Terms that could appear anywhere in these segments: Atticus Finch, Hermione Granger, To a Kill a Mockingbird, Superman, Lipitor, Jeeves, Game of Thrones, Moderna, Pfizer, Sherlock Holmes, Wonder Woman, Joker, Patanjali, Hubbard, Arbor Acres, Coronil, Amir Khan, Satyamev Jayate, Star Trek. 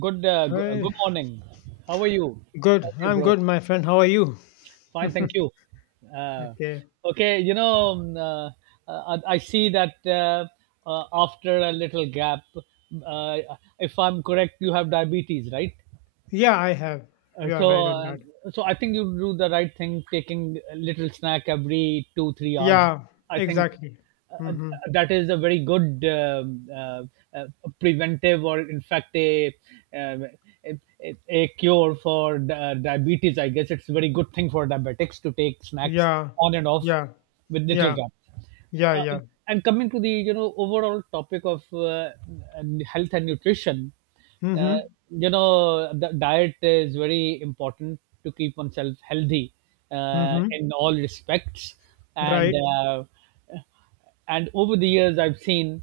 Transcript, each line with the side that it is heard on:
right: Good
left: Hi,
right: morning. How are you? How
left: good.
right: are you,
left: I'm
right: bro?
left: good, my friend. How are you?
right: Fine, thank you. Uh,
left: Okay.
right: okay. I see that, after a little gap, if I'm correct, you have diabetes, right?
left: Yeah, I have.
right: Uh,
left: You are
right: so,
left: right on
right: uh,
left: that.
right: so I think you do the right thing, taking a little snack every 2-3 hours.
left: Yeah,
right: I think
left: exactly.
right: uh, uh,
left: Mm-hmm.
right: that is a very good, uh, preventive, or in fact, um, a cure for diabetes. I guess it's a very good thing for diabetics to take snacks
left: Yeah,
right: on and off
left: yeah,
right: with little
left: yeah,
right: gaps.
left: yeah,
right: uh,
left: yeah.
right: and coming to the, overall topic of, and health and nutrition. uh,
left: Mm-hmm.
right: the diet is very important to keep oneself healthy, in
left: Mm-hmm.
right: all respects, and
left: Right.
right: uh, and over the years I've seen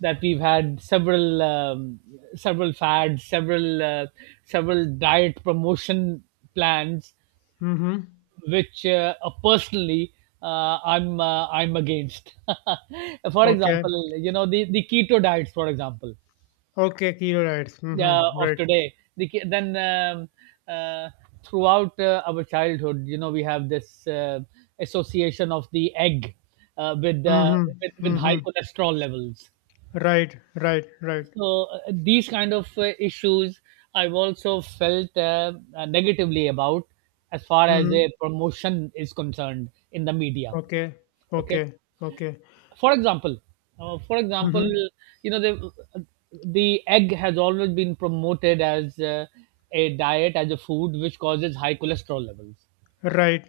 right: that we've had several, several fads, several diet promotion plans
left: Mm-hmm.
right: which, personally, I'm against. For
left: Okay.
right: example, the keto diets, for example,
left: Okay, kilo rights. Mm-hmm.
right: of
left: Right.
right: today. The, ke- then uh, Throughout our childhood, you know, we have this association of the egg, uh, with, uh,
left: Mm-hmm.
right: with
left: Mm-hmm.
right: high cholesterol levels.
left: Right, right, right.
right: So, these kind of issues I've also felt, negatively about, as far as
left: Mm-hmm.
right: a promotion is concerned in the media.
left: Okay.
right: Okay.
left: Okay. Okay.
right: For example, uh, for example,
left: Mm-hmm.
right: you know, the egg has always been promoted as, a diet, as a food which causes high cholesterol levels.
left: Right.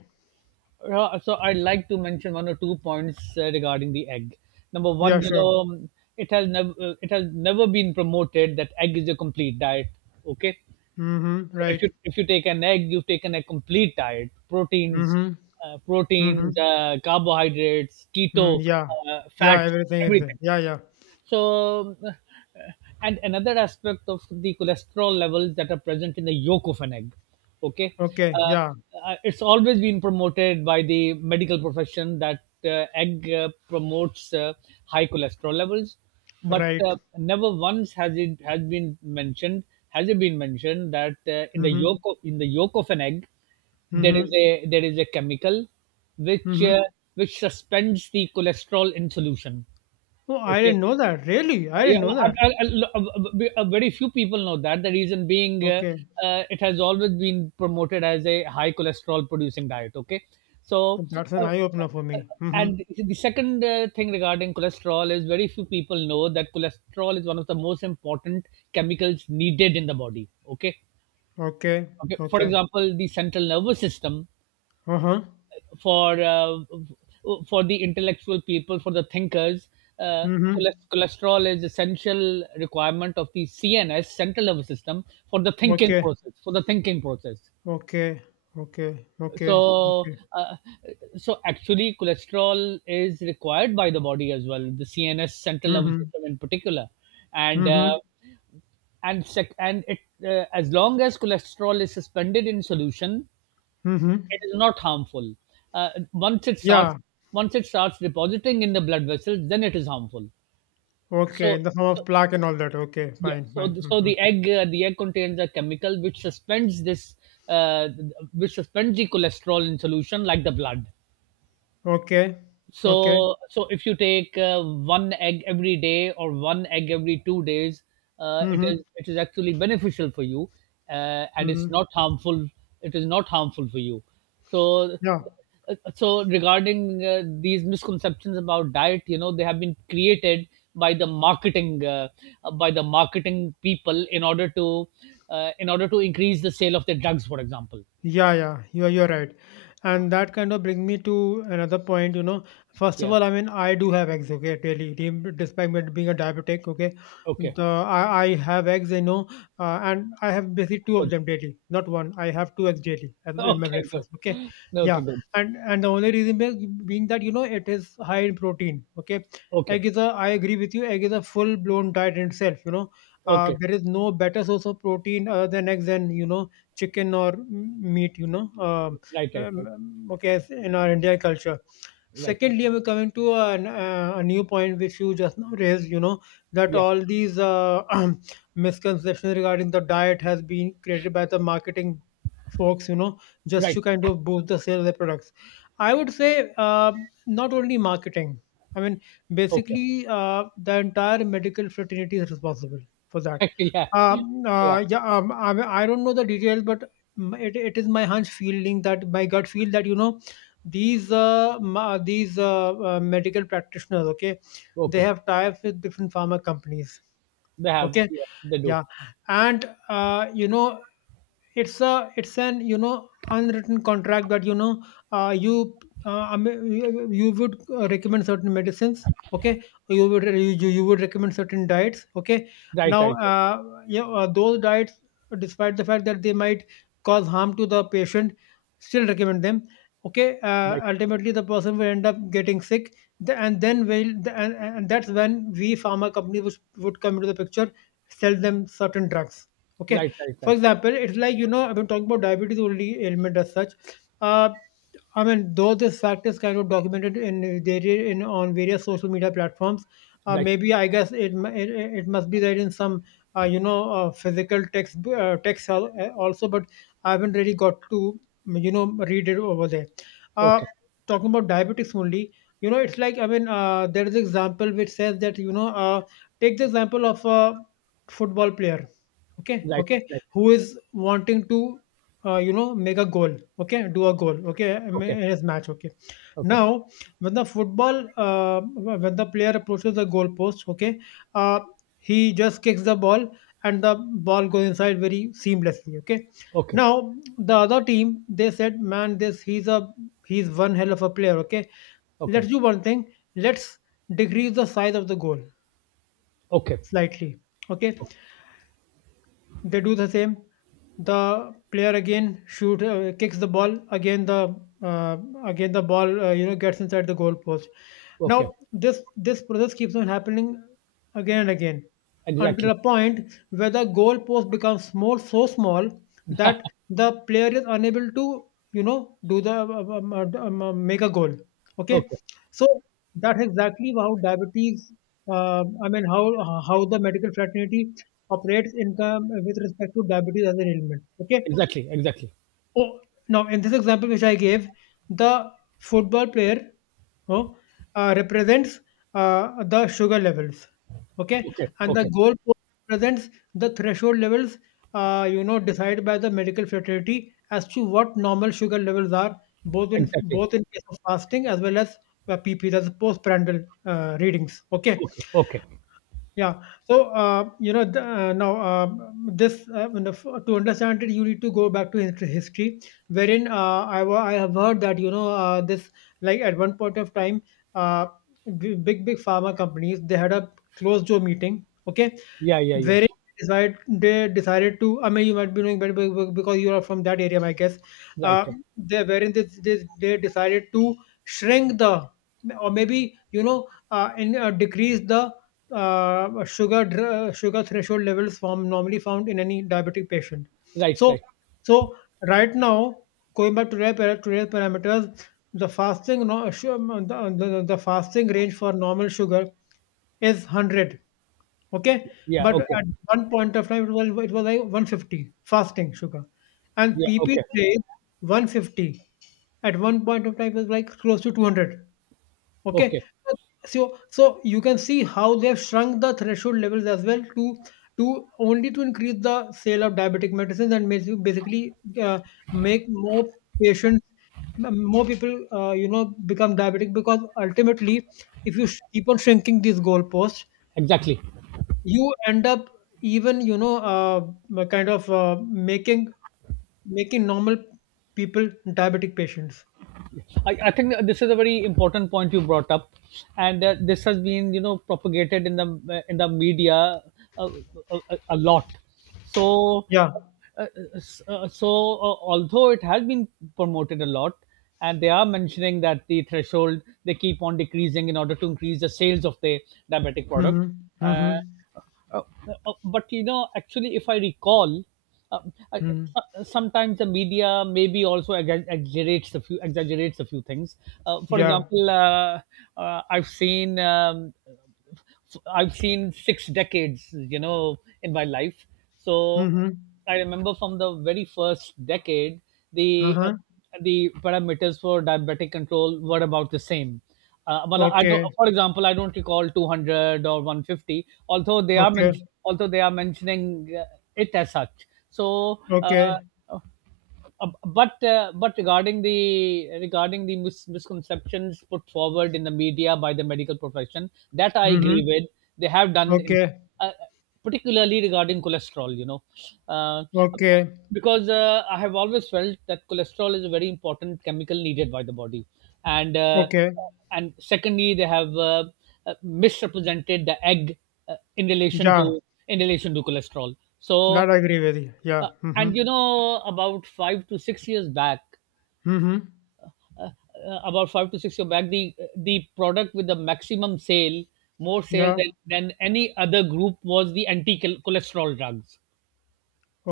right: So I'd like to mention one or two points regarding the egg. Number
left: Yeah,
right: one,
left: sure.
right: it has never it has never been promoted that egg is a complete diet. Okay.
left: Mm-hmm.
right: So
left: Right.
right: if you take an egg, you've taken a complete diet: proteins,
left: Mm-hmm. Mm-hmm.
right: carbohydrates,
left: Hmm,
right: keto,
left: yeah. Yeah,
right: fats,
left: everything is there.
right: everything.
left: Yeah, yeah.
right: So, and another aspect of the cholesterol levels that are present in the yolk of an egg. Okay.
left: Okay,
right: uh,
left: yeah.
right: it's always been promoted by the medical profession that egg promotes high cholesterol levels, but
left: Right.
right: never once has it been mentioned that,
left: Mm-hmm.
right: in the yolk of an egg there is
left: Mm-hmm.
right: a, chemical which,
left: Mm-hmm.
right: which suspends the cholesterol in solution.
left: Oh, I
right: Okay,
left: didn't know that. Really? I
right: yeah,
left: didn't know
right: well,
left: that.
right: a- a- a- very few people know that. The reason being,
left: Okay.
right: it has always been promoted as a high cholesterol producing diet. Okay. so
left: But that's an
right: uh,
left: eye opener for
right: uh,
left: me. Mm-hmm.
right: and the second thing regarding cholesterol is, very few people know that cholesterol is one of the most important chemicals needed in the body. Okay,
left: Okay.
right: okay. For
left: Okay.
right: example, the central nervous system,
left: Uh-huh.
right: for uh, for the intellectual people, for the thinkers. Uh,
left: Mm-hmm.
right: Cholesterol is essential requirement of the CNS, central nervous system, for the thinking
left: Okay.
right: process. For the thinking process.
left: Okay. Okay. Okay.
right: So,
left: Okay.
right: uh, so actually, cholesterol is required by the body as well, the CNS, central nervous
left: Mm-hmm.
right: system in particular, and
left: Mm-hmm.
right: uh, and sec- and it as long as cholesterol is suspended in solution,
left: Mm-hmm.
right: it is not harmful. Uh, once it starts,
left: Yeah.
right: Once it starts depositing in the blood vessels, then it is harmful.
left: Okay.
right: So,
left: In the form
right: so,
left: of plaque and all that. Okay.
right: yeah.
left: Fine. Fine.
right: So
left: Mm-hmm.
right: the egg, contains a chemical which suspends this, uh, which suspends the cholesterol in solution, like the blood.
left: Okay. Okay.
right: So if you take one egg every day, or one egg every 2 days,
left: Mm-hmm.
right: it is actually beneficial for you, and it's
left: Mm-hmm.
right: not harmful. It is not harmful for you. So,
left: Yeah.
right: so regarding these misconceptions about diet, they have been created by the marketing, people in order to, increase the sale of their drugs, for example.
left: Yeah, yeah, you're right, and that kind of brings me to another point. You know, first of
right: Yeah.
left: all, I mean, I do have eggs. Okay, daily, despite me being a diabetic, okay,
right: Okay.
left: I have eggs. You know, and I have basically two of
right: Good.
left: them daily, not one. I have two eggs daily in my
right: Okay.
left: breakfast. Okay,
right: Good.
left: yeah,
right: Okay. Good.
left: and the only reason being that you know it is high in protein. Okay,
right: Okay.
left: egg is a. I agree with you. Egg is a full blown diet in itself. You know,
right: Okay.
left: there is no better source of protein other than eggs. And you know chicken or meat, you know.
right: Right, right, right,
left: Okay, as in our Indian culture.
right: right.
left: Secondly, we're coming to a new point which you just now raised, you know, that
right: Yeah,
left: all these misconceptions regarding the diet has been created by the marketing folks, you know, just
right: right.
left: to kind of boost the sale of their products. I would say not only marketing. I mean,
right: Okay.
left: basically, the entire medical fraternity is responsible for that
right: Yeah,
left: um,
right: yeah.
left: uh, yeah, um, I, I don't know the details, but it is my hunch feeling that my gut feel that you know these medical practitioners, okay, they
right: Okay.
left: have ties with different pharma companies,
right: They have.
left: okay,
right: Yeah, they do.
left: yeah, and you know it's an you know unwritten contract that you know you I mean, you would recommend certain medicines, okay. You would you, you you would recommend certain diets, okay.
right: Right,
left: Now
right: right, right,
left: yeah, those diets, despite the fact that they might cause harm to the patient, still recommend them. Okay,
right: right,
left: ultimately the person will end up getting sick, the- and then will the- and that's when we pharma company would come into the picture, sell them certain drugs, okay.
right: right, right,
left: For
right: right,
left: example, it's like, you know, I've been talking about diabetes only ailment as such. Uh, I mean, though this fact is kind of documented in there in on various social media platforms,
right: right.
left: maybe I guess it, mu- it must be there in some you know physical also, but I haven't really got to read it over there. Uh,
right: Okay.
left: Talking about diabetics only, you know, it's like, I mean, there is example which says that you know, take the example of a football player. Okay,
right: Right,
left: okay,
right: right.
left: who is wanting to make a goal, okay, do a goal, okay, in
right: Okay.
left: his match, okay.
right: Okay.
left: Now when the football when the player approaches the goal post, okay, uh, he just kicks the ball, and the ball goes inside very seamlessly, okay.
right: Okay.
left: Now the other team, they said, man, this he's one hell of a player, okay.
right: Okay.
left: Let's do one thing, let's decrease the size of the goal
right: Okay.
left: slightly, okay.
right: o-
left: They do the same. The player again shoot kicks the ball. Uh, again the ball gets inside the goal post. Now
right: Okay.
left: this process keeps on happening again and again until
right: Exactly.
left: a point where the goal post becomes more so small that the player is unable to you know do the make a goal. Okay,
right: Okay.
left: so that's exactly how diabetes. I mean, how the medical fraternity operates income with respect to diabetes as an ailment. Okay.
right: Exactly. Exactly.
left: Oh, now in this example which I gave, the football player oh, represents the sugar levels. Okay,
right: Okay.
left: and the
right: Okay.
left: goal represents the threshold levels, decided by the medical fraternity as to what normal sugar levels are, both in
right: Exactly.
left: both in case of fasting as well as PP, that's postprandial readings. Okay,
right: Okay. Okay.
left: yeah. So, you know, the, now this you know, f- to understand it, you need to go back to history, wherein I have heard that you know this like at one point of time, uh, big pharma companies they had a closed door meeting. Okay,
right: Yeah. Yeah. Yeah.
left: very decide they decided to. I mean, you might be knowing better because you are from that area, I guess.
right: Right.
left: Uh,
right: Right.
left: they, wherein they decided to shrink the or maybe you know and decrease the sugar threshold levels from normally found in any diabetic patient.
right: Right.
left: So
right: Right.
left: so right now, going back to their parameters, the fasting no, su- the fasting range for normal sugar is 100. Okay,
right: Yeah.
left: but
right: Okay.
left: at one point of time, it was like 150 fasting sugar, and
right: Yeah.
left: PP
right: Okay.
left: today 150. At one point of time, was like close to 200.
right: Okay.
left: Okay, so so you can see how they have shrunk the threshold levels as well, to only to increase the sale of diabetic medicines, and basically uh, make more patients more people become diabetic because ultimately, if you keep on shrinking these goalposts,
right: Exactly.
left: you end up even kind of making normal people diabetic patients.
right: I think that this is a very important point you brought up, and this has been, propagated in the, media, uh, a lot. So,
left: Yeah.
right: uh, although it has been promoted a lot, and they are mentioning that the threshold they keep on decreasing in order to increase the sales of the diabetic product.
left: Mm-hmm. Mm-hmm.
right: Uh, uh, but you know, actually, if I recall, uh, I,
left: Mm-hmm.
right: sometimes the media maybe also exaggerates a few things. For
left: Yeah.
right: example, uh, I've seen um, I've seen six decades, you know, in my life. So
left: Mm-hmm.
right: I remember from the very first decade, the uh,
left: Uh-huh.
right: the parameters for diabetic control were about the same. Well, I don't.
left: Okay,
right: For example, I don't recall 200 or 150, although they are
left: okay,
right: mentioning it as such.
left: okay.
right: But regarding the, misconceptions put forward in the media by the medical profession, that I
left: Mm-hmm.
right: agree with. They have done in,
left: Okay,
right: uh, particularly regarding cholesterol, you know, uh,
left: okay,
right: because I have always felt that cholesterol is a very important chemical needed by the body, and uh,
left: okay.
right: and secondly they have, misrepresented the egg, in relation to,
left: Yeah,
right: cholesterol. So,
left: that I agree with you. Yeah.
right: uh,
left: Mm-hmm.
right: and you know, about 5 to 6 years back,
left: Mm-hmm.
right: uh, the product with the maximum sale, more sale
left: Yeah.
right: than any other group, was the anti-cholesterol drugs.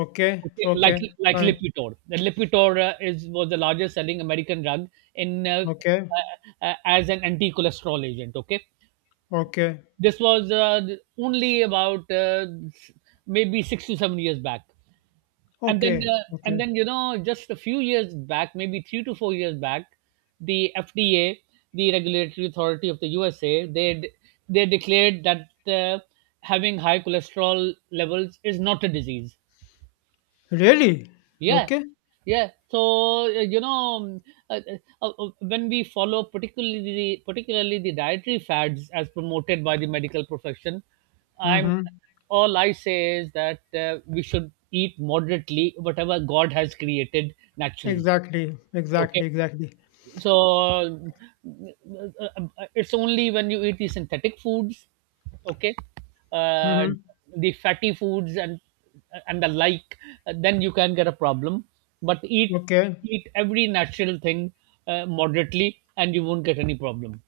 left: Okay,
right: Okay,
left: okay.
right: like
left: Fine.
right: Lipitor. The Lipitor is was the largest selling American drug, in
left: Okay,
right: as an anti-cholesterol agent. Okay,
left: okay,
right: this was only about maybe 6 to 7 years back. and then
left: okay,
right: uh, and
left: okay.
right: then you know, just a few years back, maybe 3 to 4 years back, the FDA, the regulatory authority of the USA, they declared that having high cholesterol levels is not a disease.
left: Really?
right: Yeah,
left: Okay.
right: yeah. So, you know, uh, when we follow, particularly the, dietary fads as promoted by the medical profession, I'm
left: Mm-hmm.
right: all I say is that, we should eat moderately whatever God has created naturally.
left: Exactly,
right: Okay,
left: exactly, exactly.
right: so, uh, it's only when you eat the synthetic foods, okay, uh,
left: Mm-hmm.
right: the fatty foods and the like, then you can get a problem. But
left: Okay.
right: eat every natural thing moderately, and you won't get any problem.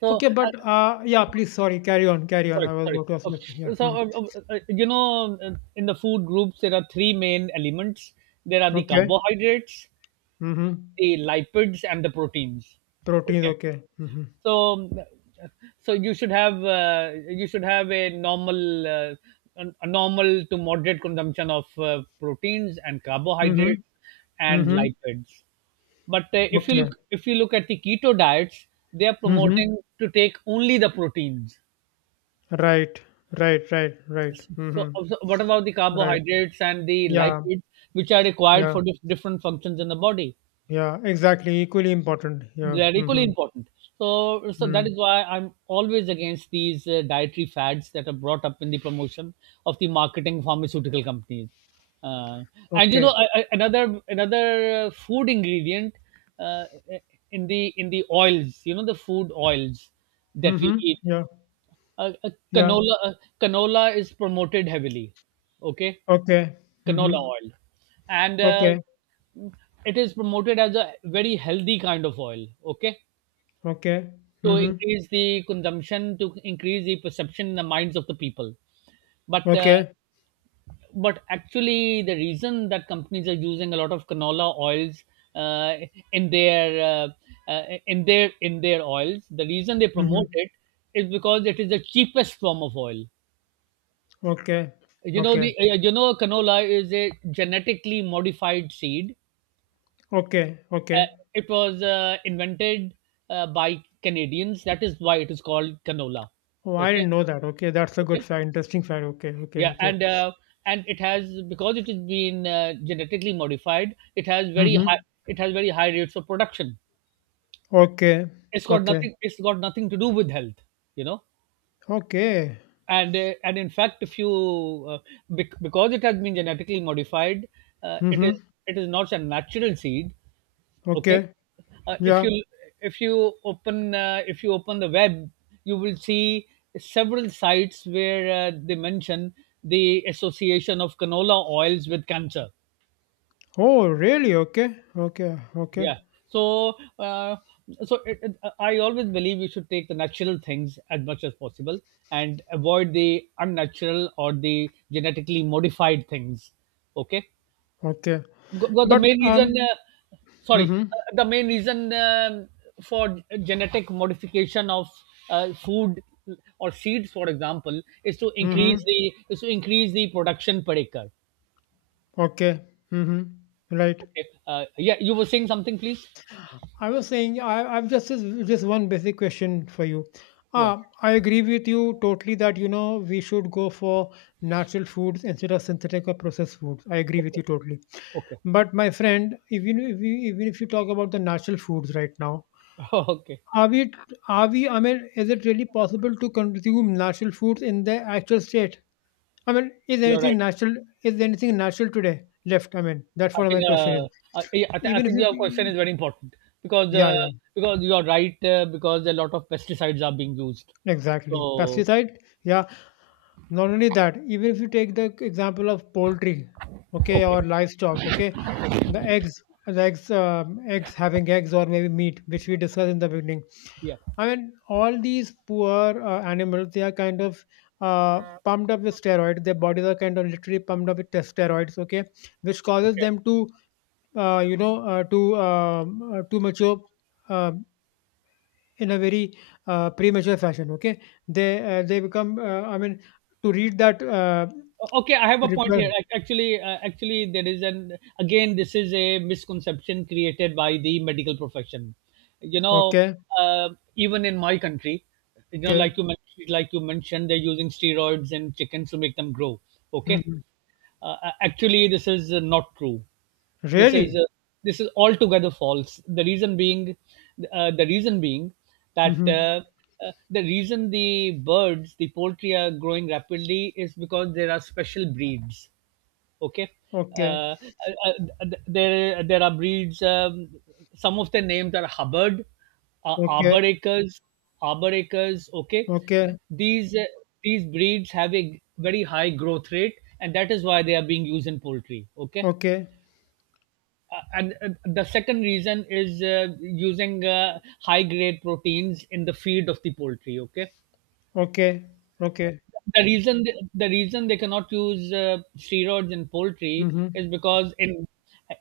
right: So,
left: Okay, but yeah, please, sorry, carry on, carry on. I was
right: sorry.
left: about to ask
right: Uh,
left: you. Yeah.
right: so
left: Mhm.
right: uh, uh, uh, you know uh, in the food groups there are three main elements: there are the
left: Okay.
right: carbohydrates,
left: Mm-hmm.
right: the lipids, and the proteins.
left: Proteins,
right: Okay,
left: okay. Mm-hmm.
right: so so you should have, a normal, a normal to moderate consumption of proteins and
left: Mm-hmm.
right: carbohydrates and
left: Mm-hmm.
right: lipids. But
left: Okay.
right: if you look at the keto diets, they are
left: Mm-hmm.
right: promoting to take only the proteins.
left: Right. Right, right, right.
right: So,
left: Mm-hmm.
right: so what about the
left: Right.
right: carbohydrates and the
left: Yeah,
right: lipids, which are required
left: yeah,
right: for different functions in the body?
left: yeah. Exactly. Equally important. Yeah.
right: They're equally
left: Mm-hmm.
right: important. So, that is
left: Mm.
right: why I'm always against these dietary fads that are brought up in the promotion of the marketing pharmaceutical companies. uh, and you know,
left: Okay.
right: another food ingredient, uh, in the oils, you know, the food oils that
left: Mm-hmm.
right: we eat,
left: Yeah.
right: uh, uh,
left: Yeah.
right: canola uh, canola is promoted heavily, okay,
left: Okay.
right: canola
left: Mm-hmm.
right: oil. And
left: Okay.
right: it is promoted as a very healthy kind of oil, okay,
left: Okay.
right: to
left: Mm-hmm.
right: increase the consumption, to increase the perception in the minds of the people. But
left: Okay.
right: actually, the reason that companies are using a lot of canola oils, uh, in their uh, in their oils, the reason they promote
left: Mm-hmm.
right: it, is because it is the cheapest form of oil.
left: Okay.
right: You know,
left: Okay.
right: canola is a genetically modified seed.
left: Okay. Okay.
right: It was invented by Canadians, that is why it is called canola.
left: Oh, I
right: Okay.
left: didn't know that. Okay. That's a good
right: Okay.
left: fact. Interesting fact. Okay. Okay.
right: Yeah,
left: Okay.
right: and it has because it has been genetically modified,
left: Mm-hmm.
right: it has very high rates of production.
left: Okay. Okay.
right: It's got nothing to do with health, you know.
left: Okay.
right: And and in fact, if you, because it has been genetically modified, uh, it is
left: Mm-hmm.
right: it is not a natural seed. Okay,
left: Okay.
right: uh, if
left: Yeah.
right: you if you open the web, you will see several sites where they mention the association of canola oils with cancer.
left: Oh, really? Okay. Okay. Okay.
right: Yeah. So, uh, so, I always believe we should take the natural things as much as possible and avoid the unnatural or the genetically modified things. Okay.
left: Okay.
right: Because the
left: But
right: main reason,
left: um. Mm-hmm.
right: the main reason, for genetic modification of food or seeds, for example, is to increase
left: Mm-hmm.
right: the production per acre.
left: Okay. Mm-hmm. Right.
right: Okay. Yeah, you were saying something, please.
left: I was saying, I've just one basic question for you.
right: Yeah.
left: I agree with you totally that you know we should go for natural foods instead of synthetic or processed foods. I agree with
right: Okay.
left: you totally.
right: Okay.
left: But my friend, even if you talk about the natural foods right now,
right: Okay.
left: are we are we? I mean, is it really possible to consume natural foods in their actual state? I mean, is
right: You're
left: anything
right: right.
left: natural? Is anything natural today left? I mean, that's
right: I
left: what
right: think
left: my question is.
right: I, I, thi- I
left: Even if
right: think your question
left: you,
right: is very important because
left: Yeah,
right: uh,
left: yeah.
right: because you're right, because a lot of pesticides are being used.
left: Exactly.
right: So,
left: Pesticide, yeah. Not only that, even if you take the example of poultry, okay,
right: okay,
left: or livestock, okay, the eggs, the eggs, eggs having eggs or maybe meat, which we discussed in the beginning.
right: yeah,
left: I mean, all these poor animals, they are kind of pumped up with steroids. Their bodies are kind of literally pumped up with steroids, okay, which causes
right: okay,
left: them to, you know, to mature, um, in a very premature fashion. Okay, they become. I mean, to read that
right: Okay. I have a point
left: reply.
right: here. Actually, there is an again. This is a misconception created by the medical profession. You know,
left: Okay,
right: uh, even in my country, you know,
left: okay.
right: like you mentioned, they're using steroids in chickens to make them grow. Okay.
left: Hmm.
right: Uh, Actually, this is not true. This is
left: Really?
right: uh, this is altogether false. The reason being that
left: Hmm.
right: the reason the birds, the poultry are growing rapidly is because there are special breeds. Okay. uh,
left: Okay,
right: uh, there are breeds, some of the names are Hubbard,
left: okay,
right: arbor acres, arbor acres. Okay.
left: okay,
right: These uh, these breeds have a very high growth rate, and that is why they are being used in poultry. Okay.
left: okay,
right: And the second reason is using high grade proteins in the feed of the poultry. Okay.
left: okay, okay.
right: The reason they cannot use steroids in poultry
left: Hmm.
right: is because in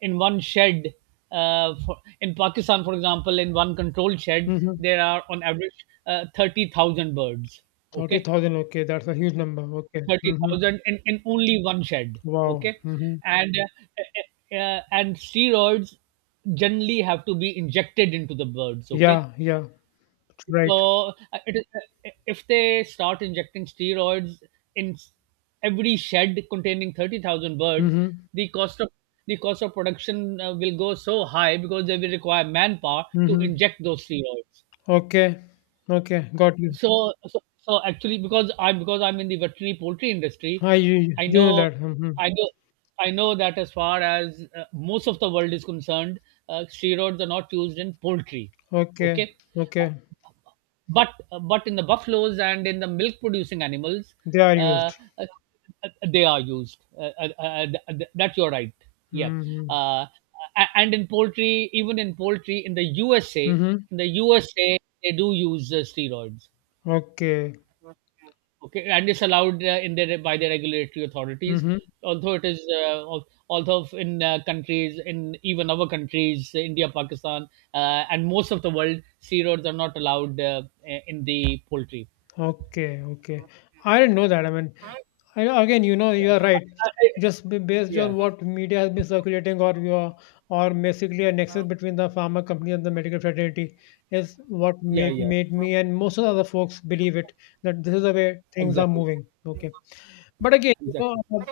right: in one shed, for, in Pakistan, for example, in one controlled shed,
left: Hmm.
right: there are, on average, 30,000 birds.
left: Thirty
right: Okay,
left: thousand. Okay, that's a huge number. Okay.
right: thirty
left: Hmm.
right: thousand in only one shed.
left: Wow.
right: Okay.
left: Hmm.
right: And steroids generally have to be injected into the birds. Okay,
left: Yeah, yeah. Right.
right: so if they start injecting steroids in every shed containing 30,000 birds,
left: Hmm.
right: the cost of production will go so high because they will require manpower to
left: Hmm.
right: inject those steroids.
left: Okay. Okay. Got you.
right: So, actually, because I'm in the veterinary poultry industry, I
left: You know
right: know,
left: that. Hmm.
right: I know, I know that, as far as most of the world is concerned, steroids are not used in poultry.
left: Okay.
right: Okay,
left: Okay.
right: but but in the buffaloes and in the milk producing animals,
left: They are
right: uh,
left: used.
right: uh, they are used, that you're right. Yeah.
left: Mhm.
right: Uh, a- and in poultry, even in poultry in the USA,
left: Mhm.
right: they do use steroids.
left: Okay.
right: Okay, and it's allowed, in their, by the regulatory authorities,
left: Mhm.
right: although it is al- although in countries, in even our countries, India, Pakistan, and most of the world, steroids are not allowed in the poultry.
left: Okay. Okay. I didn't know that. I mean, again, you know,
right: Yeah.
left: you are right. Just based
right: Yeah,
left: on what media has been circulating, or basically a nexus between the pharma company and the medical fraternity is what
right: yeah,
left: made
right: yeah.
left: made me and most of the other folks believe it that this is the way things are
right: Exactly.
left: moving. Okay. But again, you know,
right: Exactly.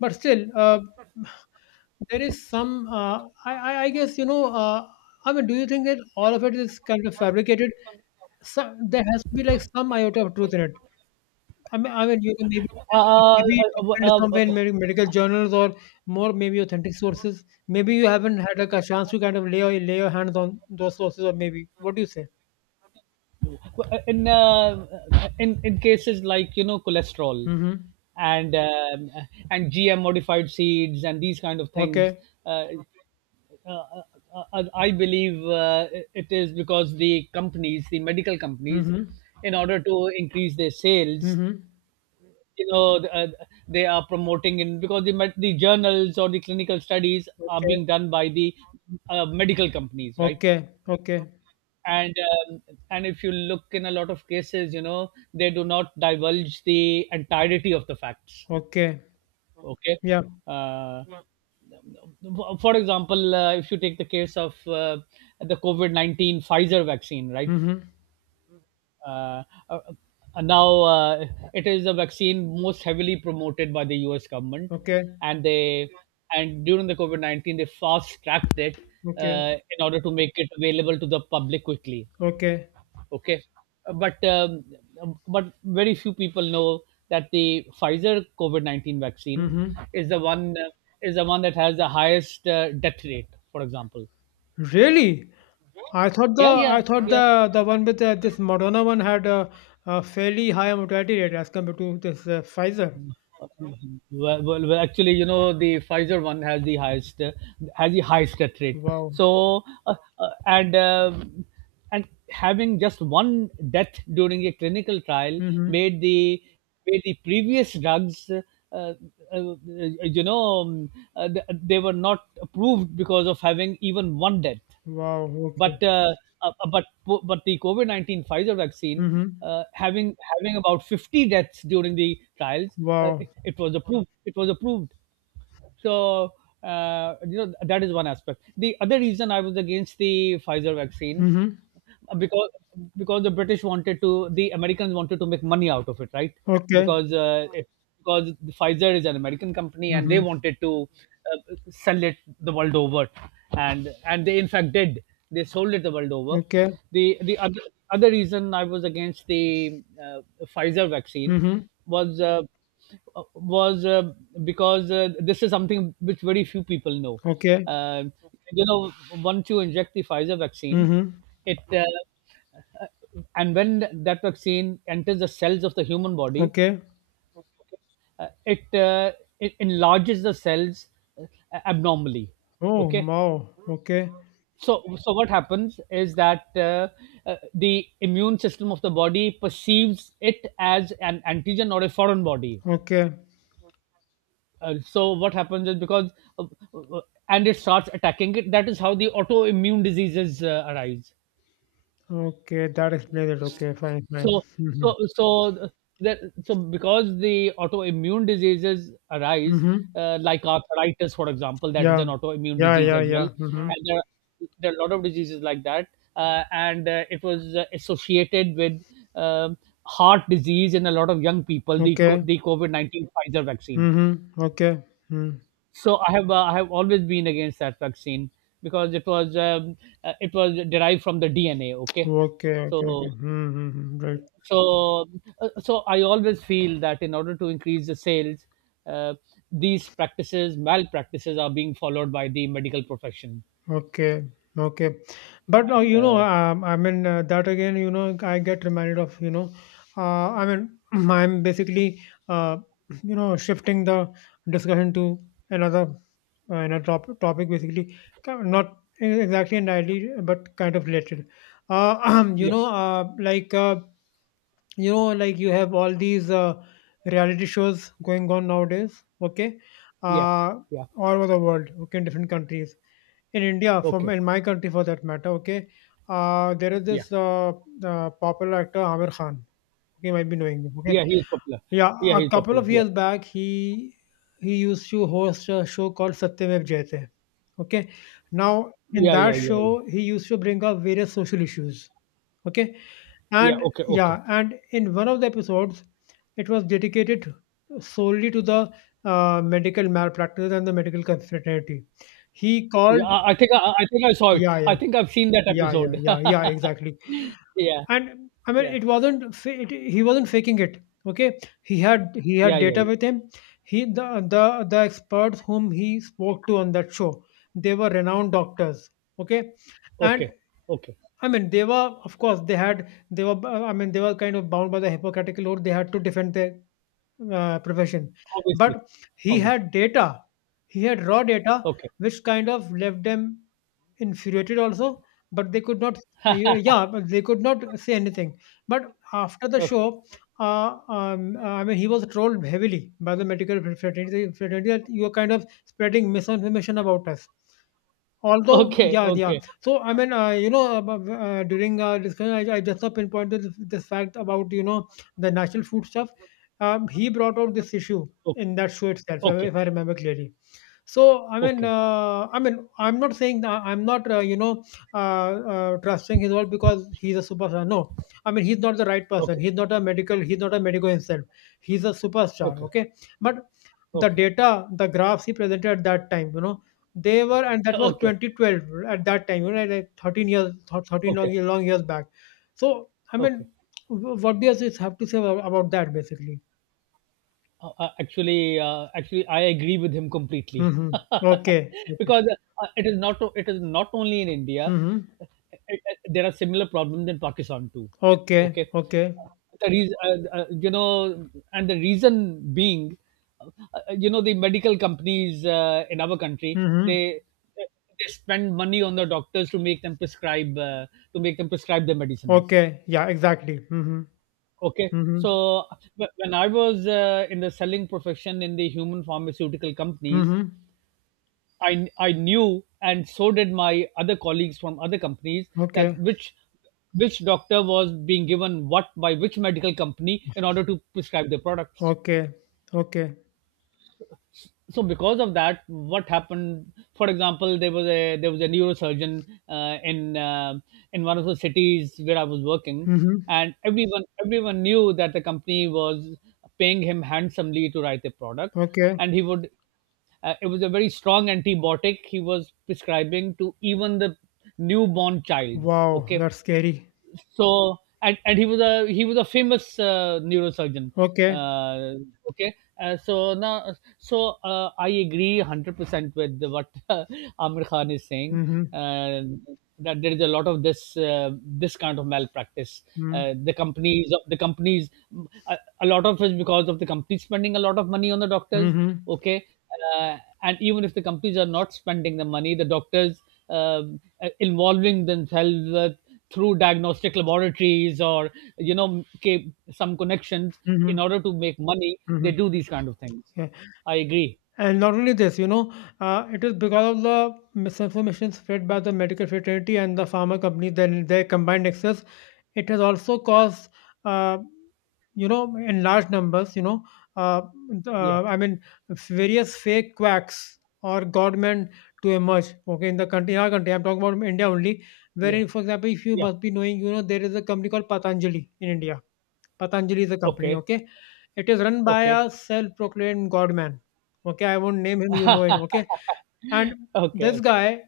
left: but still, there is some. I guess you know. I mean, do you think that all of it is kind of fabricated? So there has to be like some iota of truth in it. I mean, you can maybe
right: uh, uh,
left: maybe documented
right: uh,
left: somewhere in maybe medical journals or more maybe authentic sources. Maybe you haven't had like a chance to kind of lay your hands on those sources, or maybe what do you say?
right: uh, in uh, in in cases like, you know, cholesterol
left: Mm-hmm.
right: and um, and GM modified seeds and these kind of things,
left: Okay.
right: uh, uh, uh, I believe, it is because the companies, the medical companies,
left: Mm-hmm.
right: in order to increase their sales.
left: Mm-hmm.
right: You know, they are promoting in because the journals or the clinical studies are
left: okay,
right: being done by the, medical companies, right?
left: okay, okay,
right: And um, and if you look, in a lot of cases, you know, they do not divulge the entirety of the facts.
left: okay.
right: Okay.
left: Yeah.
right: uh, for example, if you take the case of, the COVID-19 Pfizer vaccine, right?
left: Mm-hmm.
right: Uh, uh, uh, now uh, it is a vaccine most heavily promoted by the US government,
left: Okay,
right: and they and during the COVID 19 they fast tracked it,
left: okay,
right: in order to make it available to the public quickly.
left: okay.
right: Okay. Uh, but um, but very few people know that the Pfizer COVID 19 vaccine
left: Mm-hmm.
right: is the one uh, is the one that has the highest, death rate. For example.
left: Really? I thought
right: Yeah,
left: the I
right: yeah,
left: thought
right: yeah.
left: the the one with this Moderna one had a fairly high mortality rate as compared to this Pfizer.
right: Mm-hmm. Well, actually, you know, the Pfizer one has the highest, has the highest death rate.
left: Wow.
right: So, and having just one death during a clinical trial
left: Hmm.
right: made the previous drugs, uh, you know, they were not approved because of having even one death.
left: Wow. Okay.
right: But uh, uh, uh, but but the COVID 19 Pfizer vaccine,
left: Hmm.
right: having about 50 deaths during the trials, uh,
left: Wow.
right: it, it was approved. It was approved. So, you know, that is one aspect. The other reason I was against the Pfizer vaccine,
left: Hmm.
right: because because the British wanted to, the Americans wanted to make money out of it, right?
left: Okay.
right: Because, because Pfizer is an American company and they
left: Hmm.
right: wanted to, sell it the world over, and they in fact did. They sold it the world over.
left: Okay.
right: The other reason I was against the, Pfizer vaccine
left: Hmm.
right: was. Uh, was uh, because this is something which very few people know.
left: Okay.
right: Uh, you know, once you inject the Pfizer vaccine,
left: Hmm.
right: it uh, and when that vaccine enters the cells of the human body,
left: Okay.
right: uh, it, uh, it enlarges the cells, uh, abnormally.
left: Oh
right: Okay,
left: wow. Okay.
right: so what happens is that, the immune system of the body perceives it as an antigen or a foreign body.
left: Okay.
right: So what happens is, because uh, uh, and it starts attacking it. That is how the autoimmune diseases, arise.
left: Okay. That explains it. Okay. Fine. Fine.
right: so so
left: Hmm.
right: so that so because the autoimmune diseases arise,
left: Hmm.
right: like arthritis, for example. That is
left: Yeah.
right: an autoimmune
left: Yeah.
right: disease
left: Yeah.
right: as
left: Yeah.
right: well,
left: Hmm.
right: and there are a lot of diseases like that. And it was, associated with, um, heart disease in a lot of young people, the co-
left: Okay.
right: the COVID-19 Pfizer vaccine.
left: Hmm. Okay. Mm.
right: So I have always been against that vaccine because it was derived from the DNA. Okay.
left: Okay, okay, okay.
right: so
left: Hmm, hmm, hmm, right.
right: so uh, so I always feel that in order to increase the sales, uh, these practices, malpractices, are being followed by the medical profession.
left: Okay, okay. But now,
right: And,
left: that again, I get reminded of, I mean, I'm basically, uh, you know, shifting the discussion to another, uh, topic, basically, kind of not exactly entirely, but kind of related. Uh, you
right: yeah,
left: know, uh, like, uh, you know like you have all these reality shows going on nowadays. Okay.
right: yeah,
left: uh,
right: yeah.
left: all over the world. Okay. In different countries, in india, from
right: Okay,
left: in my country for that matter. Okay. There is
right: yeah,
left: this popular actor amir khan. Okay, you might be knowing him. Okay,
right: yeah. He is popular.
left: yeah,
right: Yeah,
left: a
right: he is
left: couple
right: popular.
left: of
right: Yeah,
left: years back he used to host a show called satyamev jayate. Okay, now in
right: yeah,
left: that
right: yeah, yeah,
left: show
right: yeah.
left: he used to bring up various social issues. Okay.
right: Yeah.
left: And
right: Okay, okay.
left: yeah, and in one of the episodes, it was dedicated solely to the medical malpractice and the medical fraternity. He called,
right: Yeah, I think I saw it.
left: yeah, yeah,
right: I think I've seen that
left: yeah, yeah,
right: episode.
left: yeah, yeah, exactly.
right: Yeah,
left: And I mean,
right: yeah.
left: it, he wasn't faking it. Okay, he had
right: Yeah, yeah,
left: data
right: yeah.
left: with him. He The the experts whom he spoke to on that show, they were renowned doctors. Okay, and
right: Okay, okay.
left: I mean, they were, of course, they were, I mean, they were kind of bound by the Hippocratic Oath. They had to defend their profession.
right: Obviously,
left: But he
right: obviously.
left: had data, he had raw data,
right: Okay,
left: which kind of left them infuriated also. But they could not, yeah, but they could not say anything. But after the
right: okay,
left: show, I mean, he was trolled heavily by the medical fraternity, fraternity, that you are kind of spreading misinformation about us. Although
right: okay,
left: yeah, yeah.
right: okay,
left: So I mean, you know, during our discussion, I just now pinpointed this, this fact about you know the national food stuff. He brought out this issue
right: okay,
left: in that show itself, if
right: okay,
left: I remember clearly. So
right: okay,
left: I mean, I'm not saying that I'm not you know trusting his word because he's a superstar. No, I mean he's not the right person.
right: okay,
left: He's not a medical. He's not a medical himself. He's a superstar.
right: okay,
left: Okay, but the
right: okay, okay,
left: data, the graphs he presented at that time, you know, they were, and that was
right: okay,
left: 2012 at that time, you know, like 13 years, 13
right: okay,
left: long, long years back. So, I mean,
right: okay.
left: what do you have to say about that basically?
right: Actually, I agree with him completely
left: Mm-hmm. Okay. Okay.
right: because, it is not only in India.
left: Mm-hmm.
right: There are similar problems in Pakistan too.
left: Okay.
right: Okay.
left: Okay.
right: the reason, you know, and the reason being, you know, the medical companies, in our country,
left: Mm-hmm.
right: they spend money on the doctors to make them prescribe, their medicines.
left: Okay. Yeah, exactly. Mm-hmm.
right: Okay.
left: Mm-hmm.
right: So, when I was, in the selling profession in the human pharmaceutical companies,
left: Mm-hmm.
right: I knew, and so did my other colleagues from other companies, that
left: Okay.
right: which doctor was being given what by which medical company in order to prescribe the products.
left: Okay. Okay.
right: So, because of that, what happened, for example, there was a neurosurgeon, uh, in uh, in one of the cities where I was working,
left: Mm-hmm.
right: and everyone knew that the company was paying him handsomely to write the product.
left: Okay.
right: And he would uh, it was a very strong antibiotic he was prescribing to even the newborn child.
left: Wow,
right: Okay.
left: that's scary.
right: So, and he was a famous, neurosurgeon.
left: Okay.
right: uh, okay. So now, I agree 100% with what Amir Khan is saying,
left: Mm-hmm.
right: uh, that there is a lot of this kind of malpractice.
left: Mm-hmm.
right: Uh, the companies the companies a, a lot of it's because of the companies spending a lot of money on the doctors.
left: Mm-hmm.
right: Okay. Uh, and even if the companies are not spending the money, the doctors, involving themselves with, through diagnostic laboratories, or, you know, some connections, in
left: Mm-hmm.
right: order to make money, they
left: Mhm.
right: do these kind of things.
left: Yeah.
right: I agree.
left: And not only this, you know, it is because of the misinformation spread by the medical fraternity and the pharma company, then their combined excess, it has also caused, uh, you know, in large numbers, you know, uh,
right: Yeah,
left: I mean, various fake quacks or government to emerge. Okay, in the country, in our country, I'm talking about India only,
right: yeah,
left: wherein, for example, if you
right: yeah.
left: must be knowing, you know, there is a company called Patanjali in India. Patanjali is a company,
right: Okay,
left: okay? It is run by
right: okay,
left: a self proclaimed god man, okay? I won't name him, you know it, okay? And
right: okay,
left: this
right: okay,
left: guy,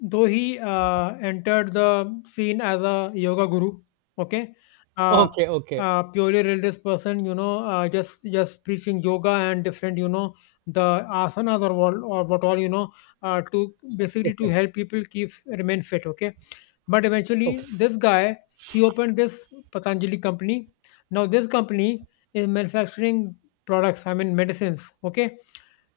left: though he entered the scene as a yoga guru, okay? Uh,
right: okay,
left: Purely religious person, you know, just preaching yoga and different, you know, the asanas or what all, you know, to basically to
right: okay,
left: help people keep remain fit, okay? But eventually,
right: okay,
left: this guy he opened this Patanjali company. Now, this company is manufacturing products. I mean, medicines. Okay,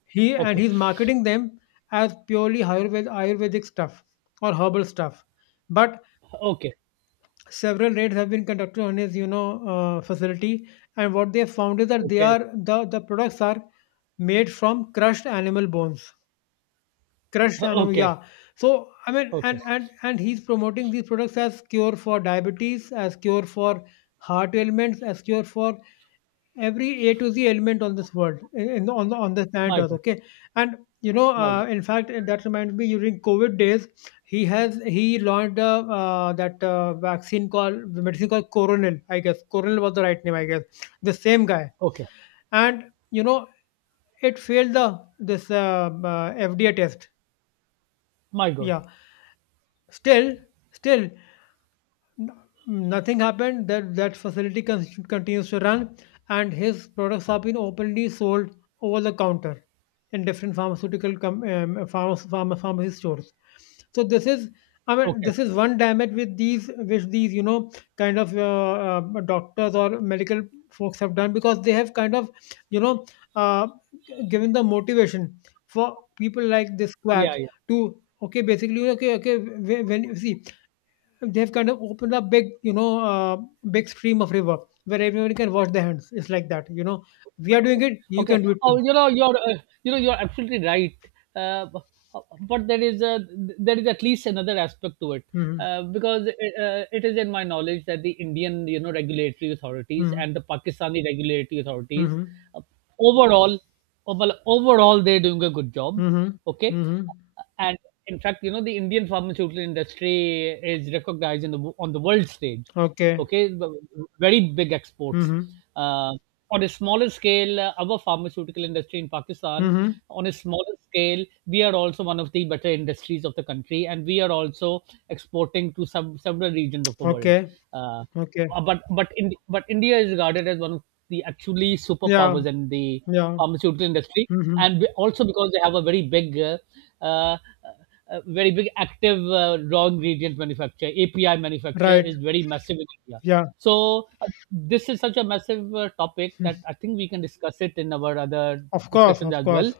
left: he and
right: okay,
left: he's marketing them as purely Ayurvedic stuff or herbal stuff. But
right: okay,
left: several raids have been conducted on his, you know, facility, and what they have found is that they
right: okay,
left: are the products are made from crushed animal bones, crushed
right: okay,
left: anom
right: okay,
left: yeah. So I mean,
right: okay.
left: and he's promoting these products as cure for diabetes, as cure for heart ailments, as cure for every a to z ailment on this world, on the planet
right: My
left: earth.
right: God.
left: Okay. And you know
right: My God.
left: in fact that reminds me during covid days he launched a, that vaccine called, the medicine called Coronil, I guess Coronil was the right name I guess, the same guy.
right: Okay.
left: And you know it failed the this fda test,
right: My God.
left: yeah. Still, still, n- nothing happened. That that facility continues to run, and his products have been openly sold over the counter in different pharmaceutical com- pharma- pharma- pharmacy stores. So this is, I mean,
right: Okay.
left: this is one damage with these, which these, you know, kind of doctors or medical folks have done because they have kind of, you know, uh, given the motivation for people like this
right: Yeah,
left: quack
right: yeah.
left: to okay, basically okay, okay, when you see they've kind of opened up big you know big stream of river where everyone can wash their hands, it's like that you know, we are doing it you
right: Okay.
left: can do it too.
right: Oh, you know, you're absolutely right. Uh, b- but there is at least another aspect to it,
left: Hmm.
right: because, it is in my knowledge that the Indian, you know, regulatory authorities
left: Hmm.
right: and the Pakistani regulatory authorities,
left: Hmm.
right: uh, overall, overall, they're doing a good job.
left: Hmm.
right: Okay.
left: Hmm.
right: And in fact, you know, the Indian pharmaceutical industry is recognized in on the world stage.
left: Okay.
right: Okay. Very big exports.
left: Hmm.
right: uh, on a smaller scale, our pharmaceutical industry in Pakistan,
left: Hmm.
right: on a smaller scale, we are also one of the better industries of the country, and we are also exporting to some several regions of the world.
left: Okay.
right: uh,
left: Okay.
right: uh, but but in, but India is regarded as one of the actually
left: Yeah.
right: superpowers in the
left: Yeah.
right: pharmaceutical industry,
left: Hmm.
right: and we, also because they have a very big, uh, very big active, raw ingredient manufacturer (API). Manufacturer
left: Right.
right: is very massive in India.
left: Yeah.
right: So, this is such a massive, topic
left: Hmm.
right: that I think we can discuss it in our other
left: Of course,
right: discussions
left: of
right: as well.
left: course.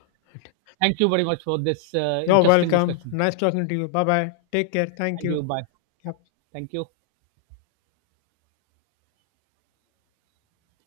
right: Thank you very much for this,
left: You're
right: interesting
left: welcome,
right: discussion.
left: nice talking to you, bye bye, take care, thank
right: And you,
left: you.
right: bye.
left: Yep.
right: Thank you.